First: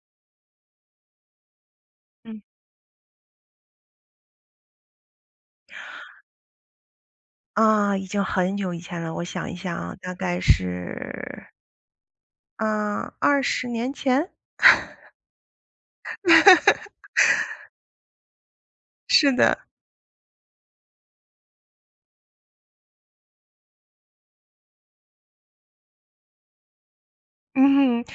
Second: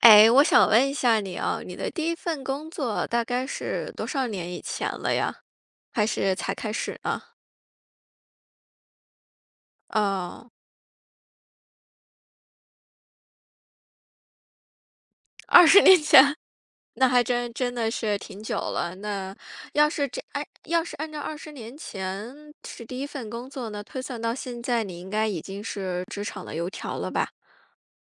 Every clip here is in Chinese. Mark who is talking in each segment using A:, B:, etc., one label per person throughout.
A: 诶，我想问一下你啊，你的第1
B: 嗯。
A: 份工作大概是多少年以前了呀？还是才开始呢？
B: 啊，已经很久以前了，我想一想啊，大概
A: 哦。
B: 是嗯，20年前？
A: 20年前，那还真 真的是挺久了，
B: 是
A: 那，
B: 的。
A: 要是这诶，要是按照20年前是第1份工作，那推算到现在，你应该已经是职场的油条了吧？
B: 嗯哼，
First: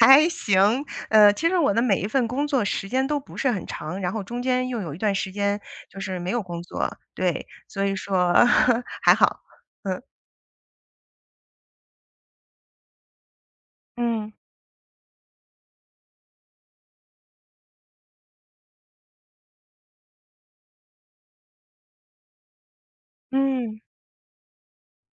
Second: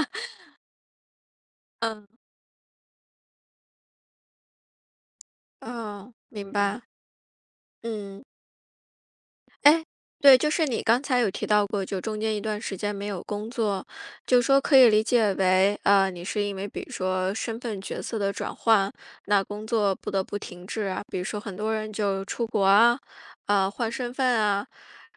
B: 还 行，呃，其实我的每一
A: 嗯。
B: 份工作时间都不是很长，然后中间又有一段时间就
A: 哦，
B: 是没有
A: 明
B: 工
A: 白。
B: 作，对，所以
A: 嗯。
B: 说 还好，
A: 诶，
B: 嗯。
A: 对，就是你刚才有提到过，就中间一段时间没有工作，
B: 嗯。
A: 就说可以理解为，啊，你是因为，比如说身份角色的转换，那工作不得不停滞啊。比如说很多人就是出国啊，啊，
B: 嗯。
A: 换身份啊，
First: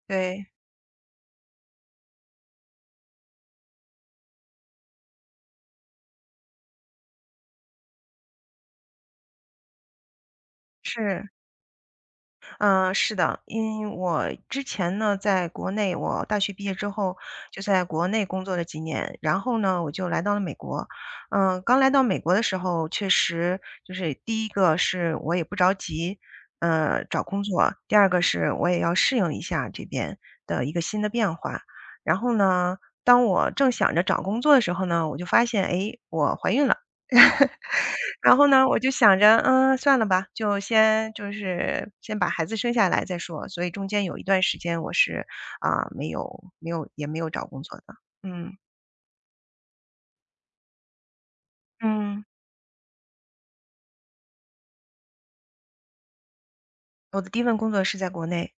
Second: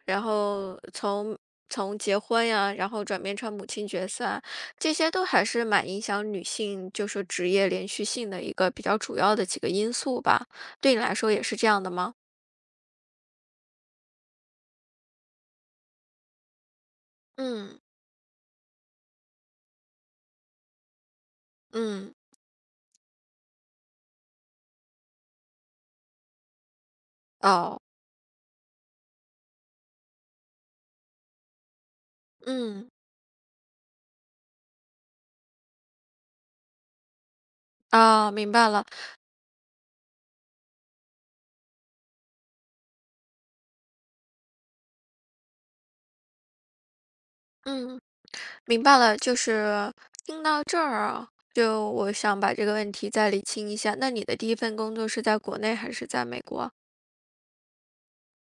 A: 然
B: 对。
A: 后从从结婚呀，然后转变成母亲角色啊，这些都还是蛮影响女性，就是职业连续性的一个比较主要的几个因素吧，对你来
B: 是。
A: 说也是这样的吗？
B: 呃，是的，因为我之前呢在国内，我大学毕业之后就
A: 嗯。
B: 在国内工作了几年，然后呢我就来到了美国。呃，刚来到
A: 嗯。
B: 美国的时候，确实，就是第一个是，我也不着急，呃，找工作，
A: 哦。
B: 第二个是我也要适应一下这边的一个新的变化。然后呢，
A: 嗯。
B: 当我正想着找工作的时候呢，我就发现，哎，我怀孕了。
A: 啊，
B: 然后
A: 明
B: 呢
A: 白
B: 我
A: 了。
B: 就想着，嗯，算了吧，就先就是先把孩子生下来再说，所以中间有一段时间我是，啊，没有没有也没有找工作的，
A: 嗯。
B: 嗯。
A: 明白了。就是，听到这儿啊，就我
B: 嗯。
A: 想把这个问题再理清一下，那你的第1份工作是在国内还是在美国？
B: 我的第1份工作是在国内。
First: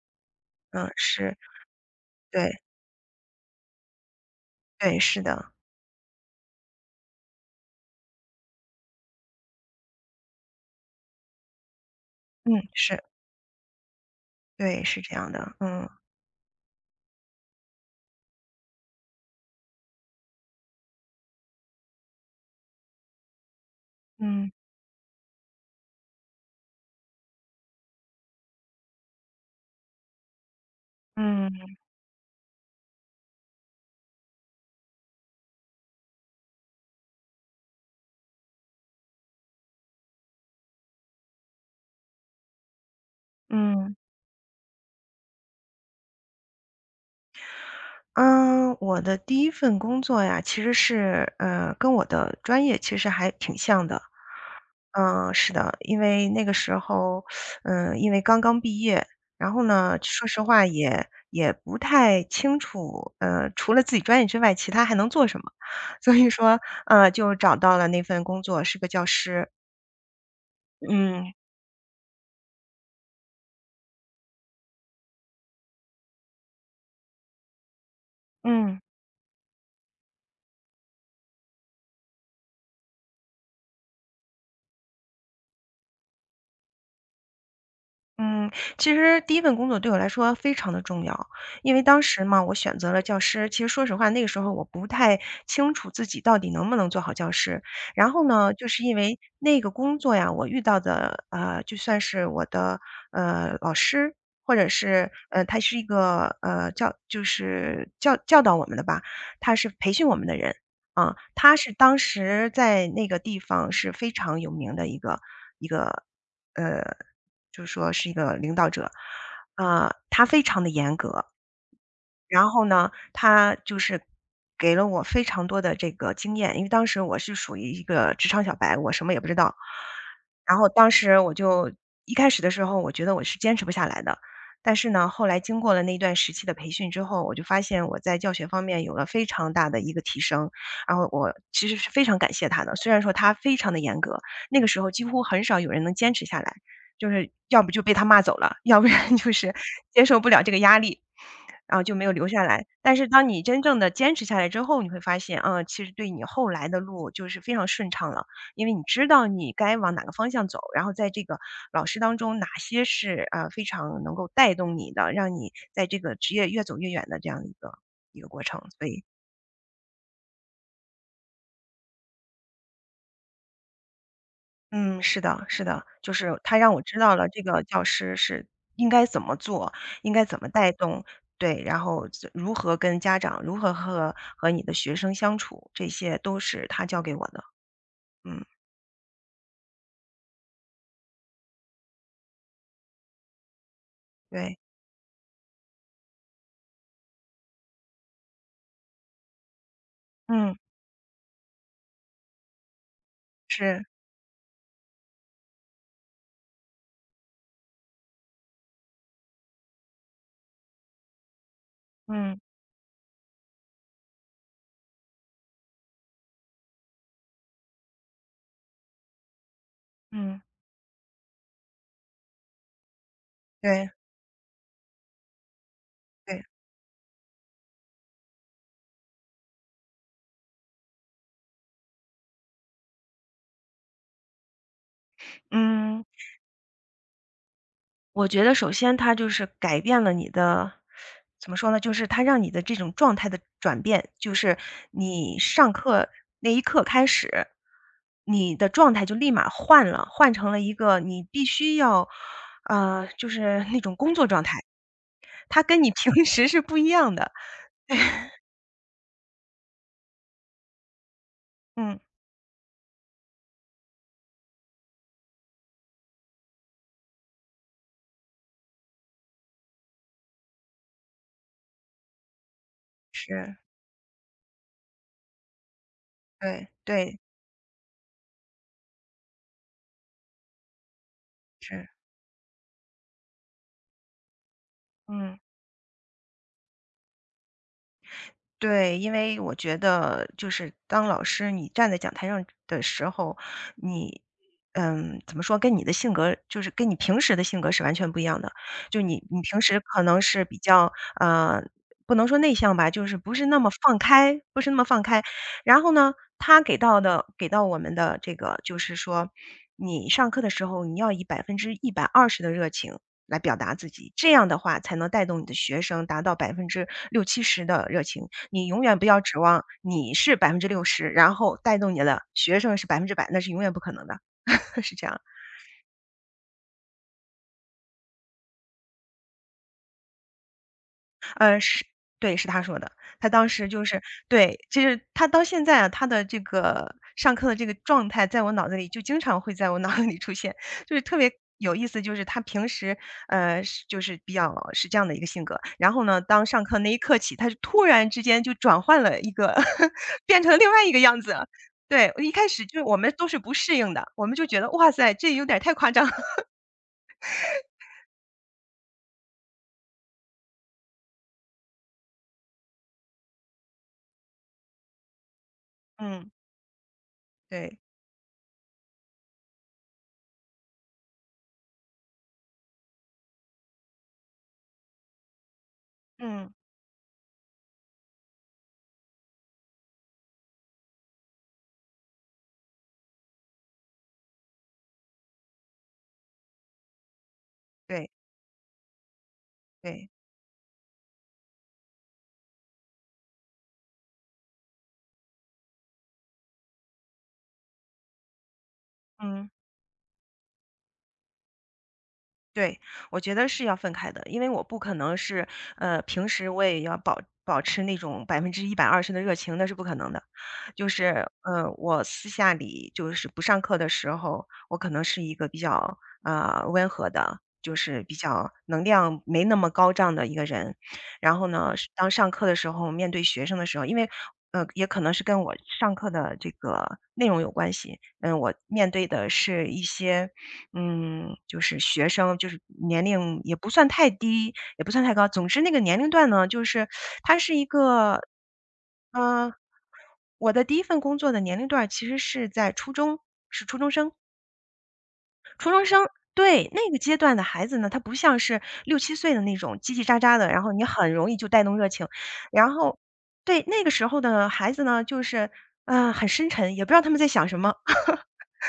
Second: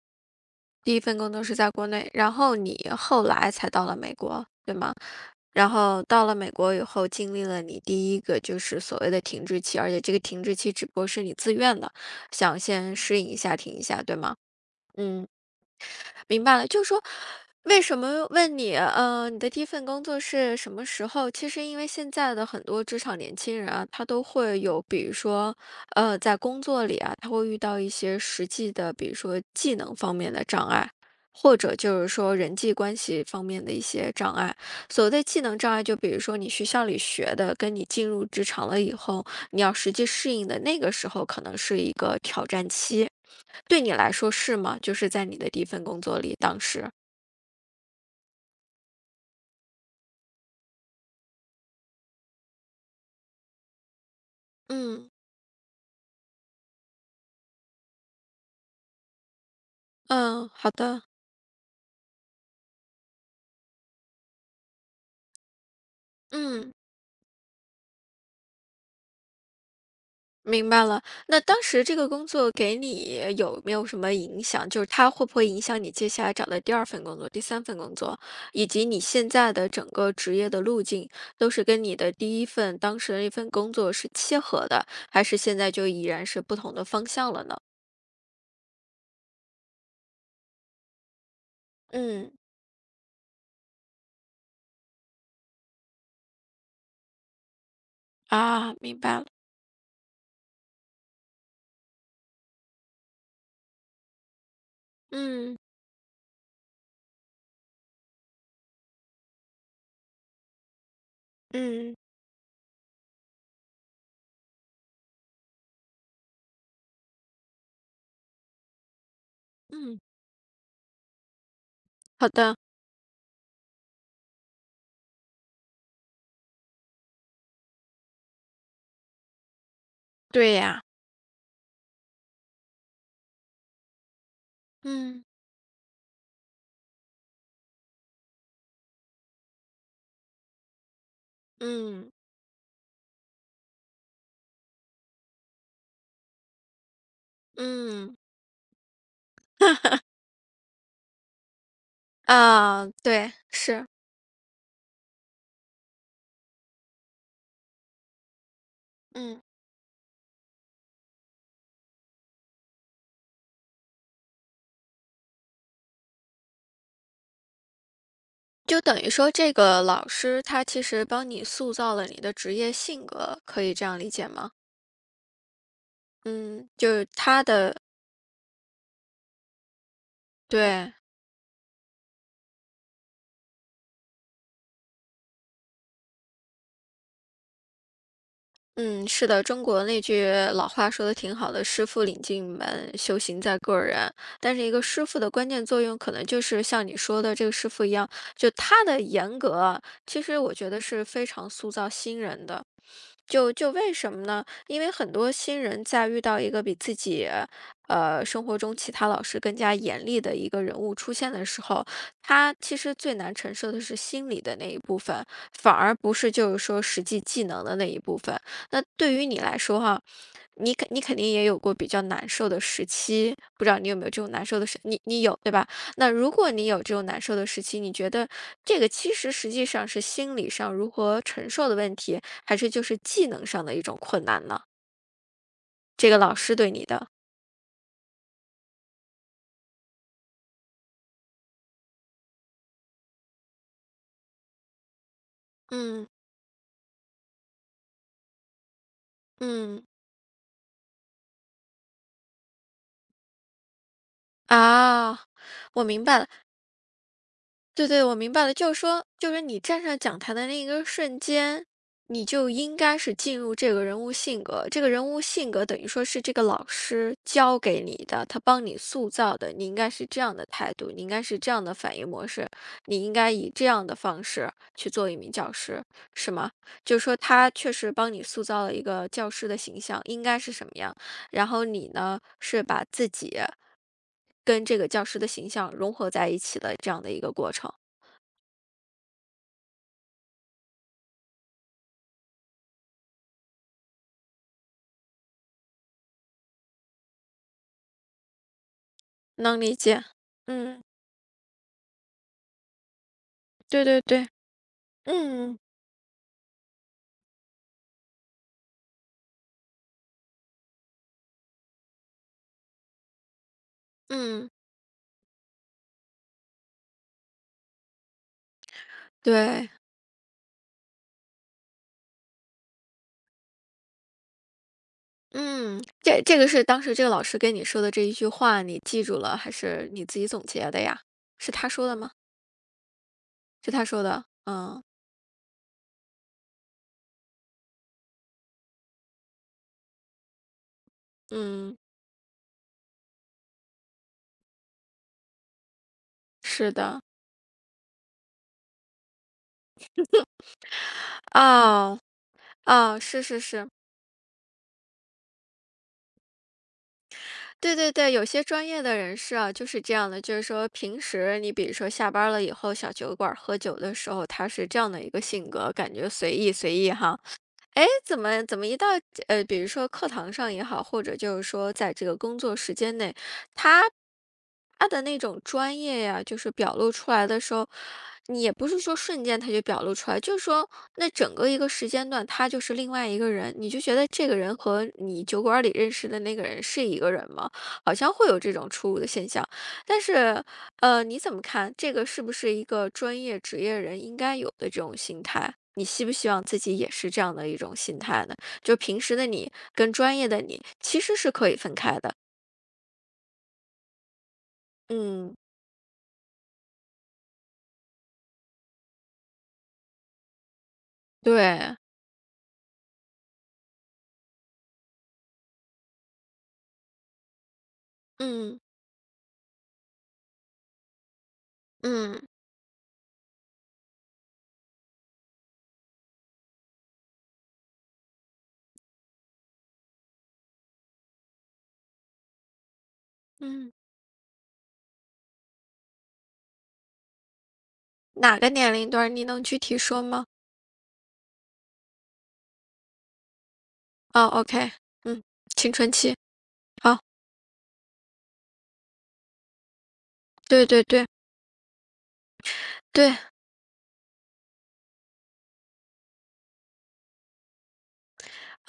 B: 嗯，
A: 第1份工
B: 是。
A: 作是在国内，然后
B: 对。
A: 你后来才到了美国，对吗？
B: 对，是的。
A: 然后到了美国以后，经历了你第1个就是所谓的停滞期，而且这个停滞期只不过是你自愿的，想
B: 嗯，
A: 先
B: 是。
A: 适应一下，停一下，对吗？
B: 对，是这
A: 嗯。
B: 样的。嗯。
A: 明白了。就说，为什么问你，呃，你的第1份工作是什么时候？其实因为现在的很多职场年轻人啊，他都
B: 嗯。
A: 会有，比如说，呃，在工作里呀，他会遇到一些实际的，比如说技能方面的障碍，或者
B: 嗯。
A: 就是说人际关系方面的一些障碍。所谓的技能障碍，就比如说你学校里学的跟你进入职场了以后，你要实际适应的那个时候可能是一个挑战期。对你
B: 嗯。
A: 来说是吗？就是在你的第1份工作里，当时。
B: 呃，我的第1份工作呀其实是，呃，跟我的专业，其实还挺像的。
A: 嗯。
B: 嗯，是的。因为那个时候，呃，因为刚刚毕业。然后呢，说实
A: 嗯，
B: 话
A: 好的。
B: 也也不太清楚，呃，除了自己专业之外，其他还能做什么。所以说，
A: 嗯。
B: 啊，就找到了那份工作，是个教师。
A: 明白了。
B: 嗯。
A: 那当时这个工作给你有没有什么影响？就是它会不会影响你接下来找的第2份工作，第3份工作？以
B: 嗯。
A: 及你现在的整个职业的路径，都是跟你的第1份当时的那份工作是契合的，还是现在就已然是不同的方向了呢？
B: 嗯，其实第1份工作对我来说非常地重要。因为当时
A: 嗯。
B: 嘛，我选择了教师，其实说实话，那个时候我不太清楚自己到底能不能做好教师。然后呢就
A: 啊，
B: 是因
A: 明白
B: 为，
A: 了。
B: 那个工作呀，我遇到的呃，就算是我的，呃，老师，或者是，呃，
A: 嗯。
B: 他是一个，呃，教就是教教导我们的吧，他是培训我们的人，嗯。他是
A: 嗯。
B: 当时在那个地方是非常有名的一个一个，呃，就说是一个领导者。啊，
A: 嗯。
B: 他非常地严格，
A: 好
B: 然
A: 的。
B: 后呢，他就是，给了我非常多的这个经验，因为当时我是属于一个职场小白，我什么也不知道。
A: 对
B: 然后
A: 呀。
B: 当时我就一开始的时候我觉得我是坚持不下来的。但是呢，
A: 嗯。
B: 后来经过了那段时期的培训之后，我就发现我在教学方面有了非常大的一个提升。然后我其实是非
A: 嗯。
B: 常感谢他的，虽然说他非常地严格。那个时候几乎很少有人能坚持下来，就是要不就被他
A: 嗯。
B: 骂走了，要不然就是 接受不了这个压力，然后就没有留下来。
A: 嗯，
B: 但是当
A: 对，
B: 你真正
A: 是。
B: 地坚持下来之后，你会发现，啊，其实对你后来的路就是非常顺畅了。因为你知道
A: 嗯。
B: 你该往哪个方向走，然后在这个老师当中哪些是，呃，非常能够带动你的，让你在这个职业越走越远的这样的一个一个过程，
A: 就
B: 所
A: 等
B: 以
A: 于说这个老师，他其实帮你塑造了你的职业性格，可以这样理解吗？
B: 嗯，是的是的。就是他
A: 嗯，
B: 让我
A: 就
B: 知
A: 是
B: 道了，这
A: 他
B: 个
A: 的
B: 教师是应该怎么做，应该怎么带
A: 对。
B: 动。对，然后就如何跟家长，如何和和你的学生相处，这些都是他教给我的。嗯。
A: 嗯，是的。中国那句老话说得挺好的，“师傅领进门，修行在个人”。
B: 对。
A: 但是一个师傅的关键作用，可能就是像你说的这个师傅一样，就他的严格，其实
B: 嗯。
A: 我觉得是非常塑造新人的。就就
B: 是。
A: 为什么呢？因为很多新人在遇到一个比自己，呃，生活中其他老师更加严厉的一个人物出现的时候，
B: 嗯。
A: 他其实最难承受的是心理的那一部分，反而不是就是说实际技能的那一部分。那对于你来说哈，
B: 嗯。
A: 你肯定你肯定也有过比较难受的时期，不知道你
B: 对。
A: 有没有这种难受的时你你有，对吧？那如
B: 对。
A: 果你有这种难受的时期，你觉得这个其实实际上是心理上如何承受的问题，还是就是技能上的一种困难呢？
B: 嗯。
A: 这个老师对你的。
B: 我觉得首先他就是改变了你的 怎么说呢，就是他让你的这种状态的转变，就是你上
A: 嗯。
B: 课那一刻开始，你的状态就立马
A: 嗯。
B: 换了，换成了一个你必须要，呃，就是那种工作状态。
A: 啊，
B: 它跟
A: 我
B: 你
A: 明白
B: 平
A: 了。
B: 时是不一样的。
A: 对对，我明 白了，就是说就是你站上讲台的那一个瞬间，
B: 嗯。
A: 你就应该是进入这个人物性格。这个人物性格等于说是这个老师教给你的，他帮你塑造的。你应该是这样的态度，你应该是这样的反应模式，你应该以
B: 是。
A: 这样的方式，去做一名教师，是吗？
B: 对，
A: 就是说
B: 对。
A: 他确实帮你塑造了一个教师的形象，应该是什么样。然后，你
B: 是。
A: 呢，是把自己，跟这个教师的
B: 嗯。
A: 形象融合在一起的这样的一个过程。
B: 对，因为我觉得就是当老师你站在讲台上的时候，你嗯，怎么说，跟你的性格就是跟你平时的性格是完全不一样的，就你你平
A: 能理
B: 时可
A: 解。
B: 能是比
A: 嗯。
B: 较，呃，不能说内向吧，就是不是那么
A: 对
B: 放
A: 对对。
B: 开不是那么放开。
A: 嗯。
B: 然后呢，他给到的给到我们的这个就是说，你上课的时候你要以120%的热情来表达自己，这样
A: 嗯。
B: 的话才能带动你的学生达到60-70%的热情，你永远不要指望
A: 对。
B: 你是60%，然后带动你的学生是100%，那是永远不可能的。是这样。
A: 嗯，这这个是当时这个老师跟你说的这一句话你记住了，还是你自己总结的呀？是
B: 呃，
A: 他
B: 是，
A: 说的吗？
B: 对，是他说的，他当时
A: 是
B: 就
A: 他
B: 是
A: 说的，
B: 对，其
A: 嗯。
B: 实他到现在啊，他的这个上课的这个状态，在我脑子里就经常会在我脑子里出现，就是特别有
A: 嗯。
B: 意思，就是他平时，呃，是就是比较是这样的一个性格，然后呢，当上
A: 是
B: 课那一
A: 的。
B: 刻起，他就突然之间就转换了一个 变成另外一个样 子，
A: 哦，
B: 对，一开始就我
A: 哦，
B: 们
A: 是
B: 都是
A: 是
B: 不
A: 是。
B: 适应的，我们就觉得，哇塞，这有点儿太夸张。
A: 对对对，有些专业的人士啊，就是这样的。就是说平时你比如说下班儿了以后，小酒馆儿喝酒的时候，他是这样的一个性格，感觉
B: 嗯。
A: 随意随意哈。
B: 对。
A: 诶，怎么怎么一到呃，比如说课堂上也好，或者就是说在这个工作时间内，他他的那种专业呀，就是
B: 嗯。
A: 表露出来的时候，你也不是说瞬间他就表露出来，就是说那整个一个时间段，他就是另外一个人，你就觉得这个人和你酒馆儿里认识的那个人是一个人吗？好
B: 对。
A: 像会有这种出入的现象。但
B: 对。
A: 是，呃，你怎么看，这个是不是一个专业职业人应该有的这种心态。你希不希望自己也是这样的一种心态呢？就平时的
B: 嗯。
A: 你跟专业的你，其实是可以分开的。
B: 对，我觉得是要分开的，因为我不可能
A: 嗯。
B: 是嗯，平时我也要保保持那种120%的热情，那是不可能的。就是，嗯，
A: 对。
B: 我私下里就是不上课的时候，我可能是一个比较，呃，温和的，就是比较
A: 嗯。
B: 能量没那么高涨的一个人。然后呢，上当
A: 嗯。
B: 上课的时候面对学生的时候，因为呃，也可能是跟我上课的这个内容有关系，嗯，我面对的是一些嗯，就是学生就是年龄也不
A: 嗯。
B: 算太低，也不算太高，总之那个年龄段呢，就是 它是一个
A: 哪个年龄段，你能
B: 呃，
A: 具体说吗？
B: 我的第1份工作的年龄段儿其实是在初中，是初中生。
A: 哦，OK，嗯，
B: 初中
A: 青
B: 生，
A: 春期，
B: 对，那个
A: 好。
B: 阶段的孩子呢，他不像是6-7岁的那种叽叽喳喳的，然
A: 对
B: 后
A: 对
B: 你
A: 对。
B: 很容易就带动热情。然后
A: 对。
B: 对，那个时候的孩子呢，就是，呃，很深沉，也不知道他们在想什么。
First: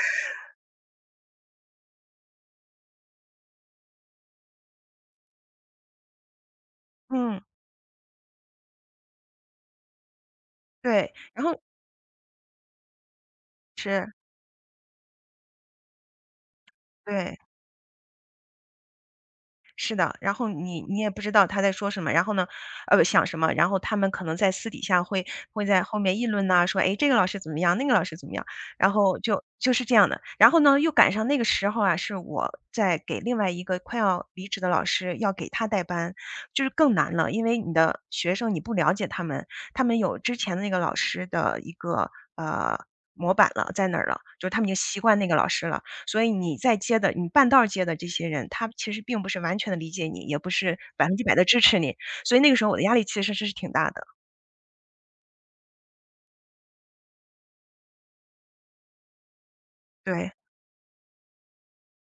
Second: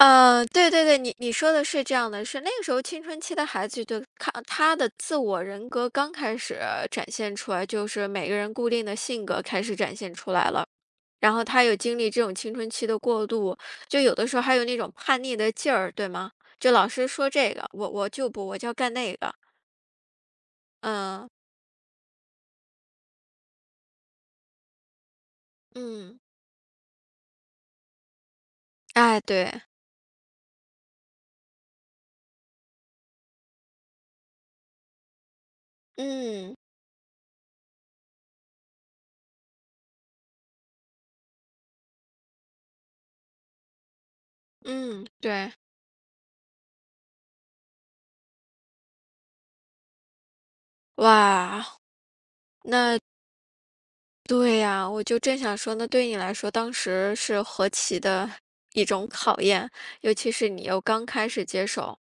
A: 呃，对对对，你你说的是这样的，是那个时候青春期的孩子都看他的自我人格刚开始展现
B: 嗯。
A: 出来，就是每个人固定的性格，开始展现出来了。
B: 对，
A: 然
B: 然
A: 后
B: 后
A: 他又经历这种青春期的过渡，就
B: 是。
A: 有的时候还有那种叛逆的劲儿，对吗？就老师说
B: 对。
A: 这个，我我就不，我就要干那个。
B: 是的，然后你你也不
A: 嗯。
B: 知道他在说什么，然后呢呃，不想什么，然后他们可能在私底下会会在后面
A: 嗯。
B: 议论呐，说，哎，这个老师怎么样，那个老师怎么样，然后
A: 哎，
B: 就
A: 对。
B: 就是这样的。然后呢又赶上那个时候呀，是我在给另外一个快要离职的老师，要给他带班，
A: 嗯。
B: 就是更难了。因为你的学生你不了解他们，他们有之前那个老师的一个，呃，模板了在那了，就他们已经习
A: 嗯，
B: 惯那个老
A: 对。
B: 师了，所以你再接的你半道儿接的这些人，他们其实并不是完全地理解你，也不是100地支
A: 哇。
B: 持你，所以那个时候我的压
A: 那
B: 力其实是挺大的。
A: 对呀，我就正想说，那对你来说当时是何其的一种考验，尤其
B: 对。
A: 是你又刚开始接手，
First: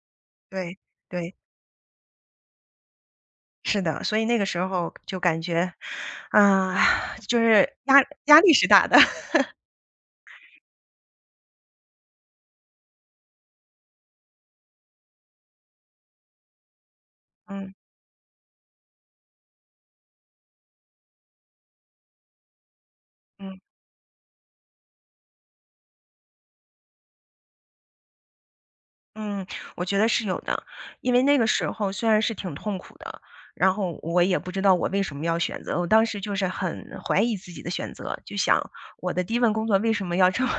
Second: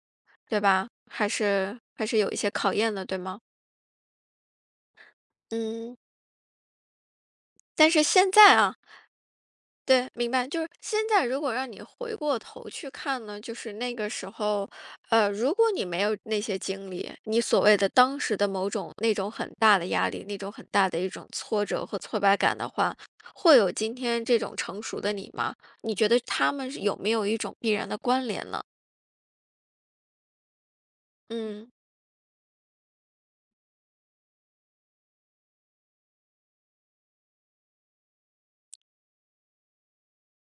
A: 对
B: 对，
A: 吧？还
B: 对。
A: 是还是有一些考验的，对吗？
B: 是的，所以那个时候就感觉，
A: 嗯。
B: 啊，就是
A: 但
B: 压
A: 是现
B: 压力
A: 在
B: 是
A: 啊
B: 大的。
A: 对，明白。就是现在如果让你回过头去看呢，就是那个时候，呃，如果你没有那些经历，你所
B: 嗯。
A: 谓的当时的某种那种很大的压力，那种很大的一种挫折和挫败感的话，会
B: 嗯。
A: 有今天这种成熟的你吗？你觉得它们有没有一种必然的关联呢？
B: 嗯，我觉得是有的。因为那个时
A: 嗯。
B: 候虽然是挺痛苦的，然后我也不知道我为什么要选择，我当时就是很怀疑自己的选择，就想我的第一份工作为什么要这么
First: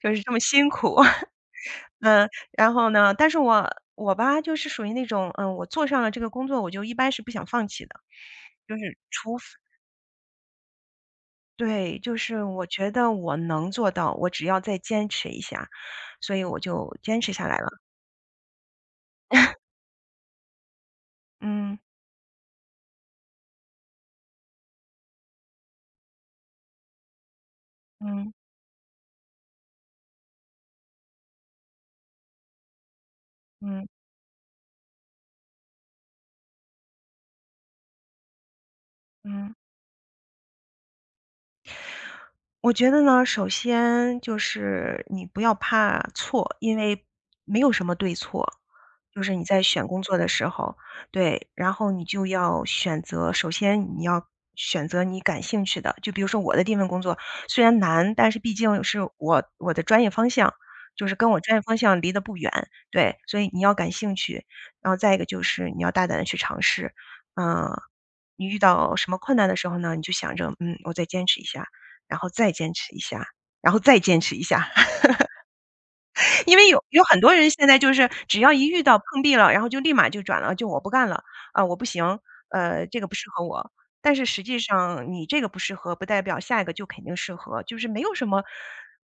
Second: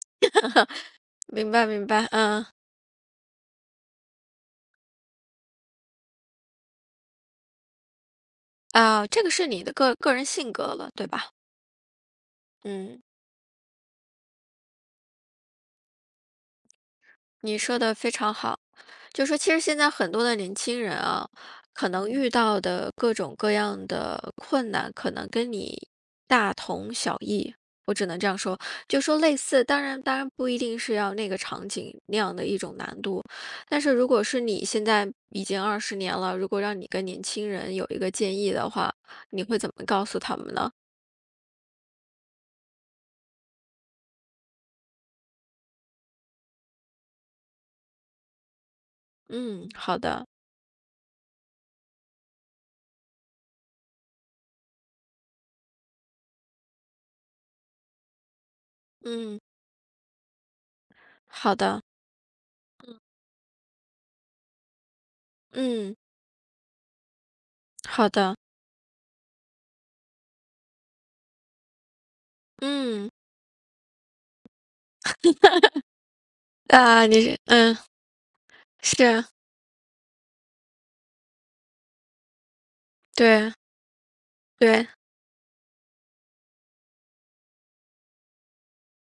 B: 就是这么辛苦。
A: 明白明 白，
B: 嗯，
A: 嗯。
B: 然后呢，但是我我吧就是属于那种，嗯，我做上了这个工作，我就一般是不想放弃的，就是
A: 哦，这个
B: 除非
A: 是你的个个人性格了，对吧？
B: 对，就是我觉
A: 嗯。
B: 得我能做到，我只要再坚持一下，所以我就坚持下
A: 你
B: 来了。
A: 说得非常好，就说其实 现在很多的年轻人啊，
B: 嗯。
A: 可能遇到的各种各样的困难可能跟你大同小异，我只能这
B: 嗯。
A: 样说。就说类似当然当然不一定是要那个场景，那样的一种难度。但
B: 嗯。
A: 是如果是你现在已经20年了，如果让你跟年轻人有一个建议的话，你
B: 嗯。
A: 会怎么告诉他们呢？
B: 我觉得呢，首先就是，你不要怕错，因为没有什么对错。就是你在
A: 嗯，
B: 选
A: 好
B: 工作
A: 的。
B: 的时候，对。然后你就要选择，首先你要选择你感兴趣的，就比如说我的第1份工作，虽然难，但是毕竟是
A: 嗯。
B: 我我的专业方向，就是跟我
A: 好
B: 专业方
A: 的。
B: 向离得不远，
A: 嗯。
B: 对。所以你要感兴趣，然后再一个就是你要
A: 嗯。
B: 大胆地去尝试。呃，
A: 好的。
B: 你遇到什么困难的时候呢，你就想着：“嗯，我再坚持一下，然后再坚持一
A: 嗯。
B: 下，然后再坚持一 下。” 因为有有
A: 啊，
B: 很
A: 你
B: 多
A: 是
B: 人现
A: 嗯。
B: 在就是只要一遇到
A: 是
B: 碰
A: 啊。
B: 壁了，然后就立马就转了，就我不干了。呃，我不行，呃，这个不适
A: 对
B: 合
A: 啊。
B: 我。但是实际
A: 对啊。
B: 上你这个不适合，不代表下一个就肯定适合，就是没有什么，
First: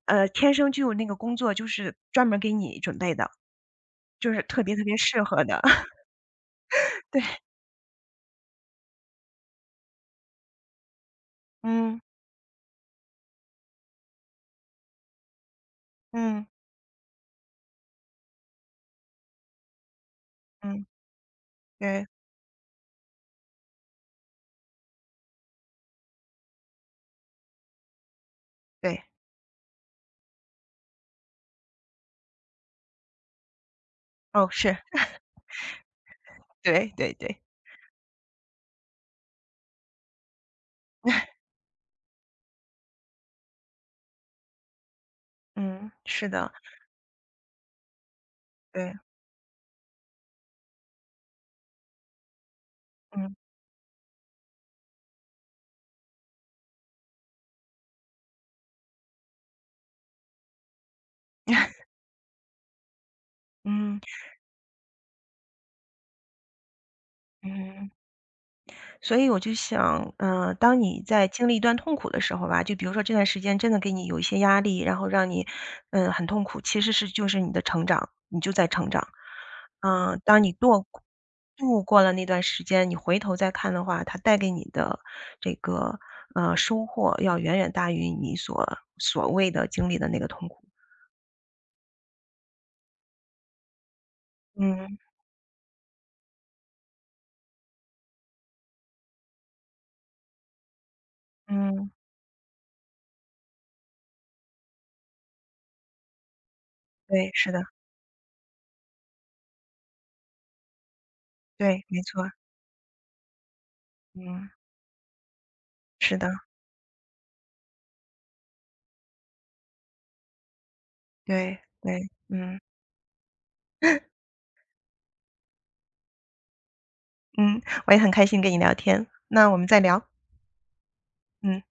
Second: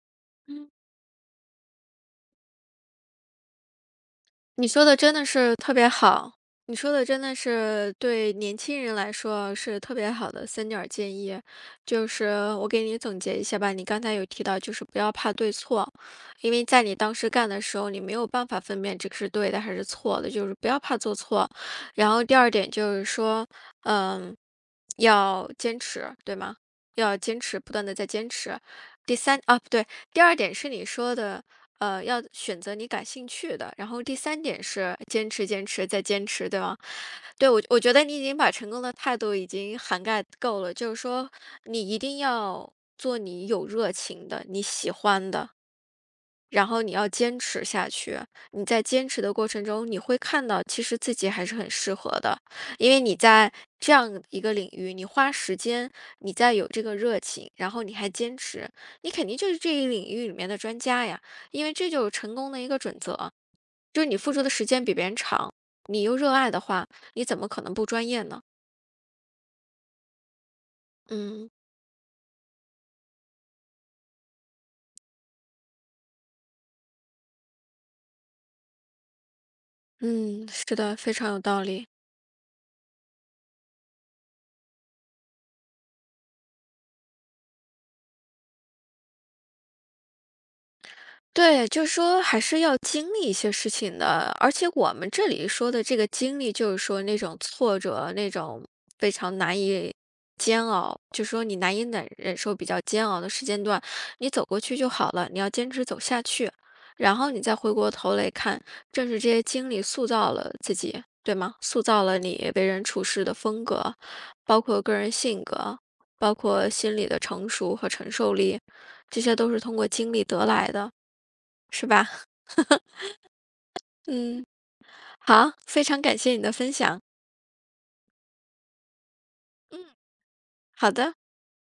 B: 呃，天
A: 嗯。
B: 生就有那个工作，就是专门儿给你准备的，就是特
A: 你
B: 别
A: 说
B: 特
A: 的
B: 别
A: 真
B: 适
A: 的
B: 合
A: 是
B: 的。
A: 特别好，你说 的真的
B: 对。
A: 是，对年轻人来说是特别好的3点儿建议。
B: 嗯。
A: 就是，我给你总结一下吧，你刚才有提到就是不要怕对错，
B: 嗯。
A: 因为在你当时干的时候，你没有办法分辨这个是对的还是错的，就是不要
B: 嗯。
A: 怕做错。
B: 对。
A: 然后第二点就是说，呃，要坚持，对吗？要坚持，不断地在坚持。
B: 对。
A: 第三，哦，不对，第二点是你说的，呃，要选择你感兴趣的，然后第三
B: 哦，
A: 点
B: 是。
A: 是，坚持坚持再坚 持，对吗？
B: 对对对。
A: 对，我觉得我觉得你已经把成功的态度已经涵盖够了。就是说，你一定要，做你有热情的、你喜欢的。
B: 嗯，是的。
A: 然后你要坚持下去，你在
B: 对。
A: 坚持的过程中你会看到其实自己还是很适合的。因为你
B: 嗯。
A: 在，这样一个领域，你花时间，你再有这个热情，然后你还坚持，你肯定就是这一领域里面的专家呀。因为 这就是成功的一个准则，
B: 嗯。
A: 就你付出的时间比别人长。你又热爱的话，你怎么可能不
B: 嗯。
A: 专业呢？
B: 所以我就想，呃，当你在经
A: 嗯。
B: 历一段痛苦的时候吧，就比如说这段时间真的给你有一些压力，然后让你，嗯，很痛苦，其实是就是你的成长，你就在成长。啊，当
A: 嗯，
B: 你
A: 是
B: 剁
A: 的，
B: 过
A: 非常有道
B: 度
A: 理。
B: 过了那段时间，你回头再看的话，它带给你的，这个，呃，收获要远远大于你所所谓的经历的那个痛苦。
A: 对，就说还是要经历一些事情的，而且我
B: 嗯。
A: 们这里说的这个经历，就是说那种挫折，那种，非常难以煎熬，就说你难以
B: 嗯。
A: 奶忍受比较煎熬的时间段，你走过去就好了，你要坚持走下去。然后
B: 对，
A: 你
B: 是
A: 再
B: 的。
A: 回过头来看，正是这些经历塑造了自己，对吗？
B: 对，
A: 塑
B: 没
A: 造了
B: 错儿。
A: 你为人处世的风格，
B: 嗯。
A: 包括个人性格，
B: 是的。
A: 包括心理的成熟和承受力，这些都是通过经历得来的。
B: 对，
A: 是吧？
B: 对，嗯。
A: 嗯，好，非常感谢你的分享。
B: 嗯，我也很开心跟你聊天，那我们再
A: 嗯。
B: 聊。
A: 好的。
B: 嗯。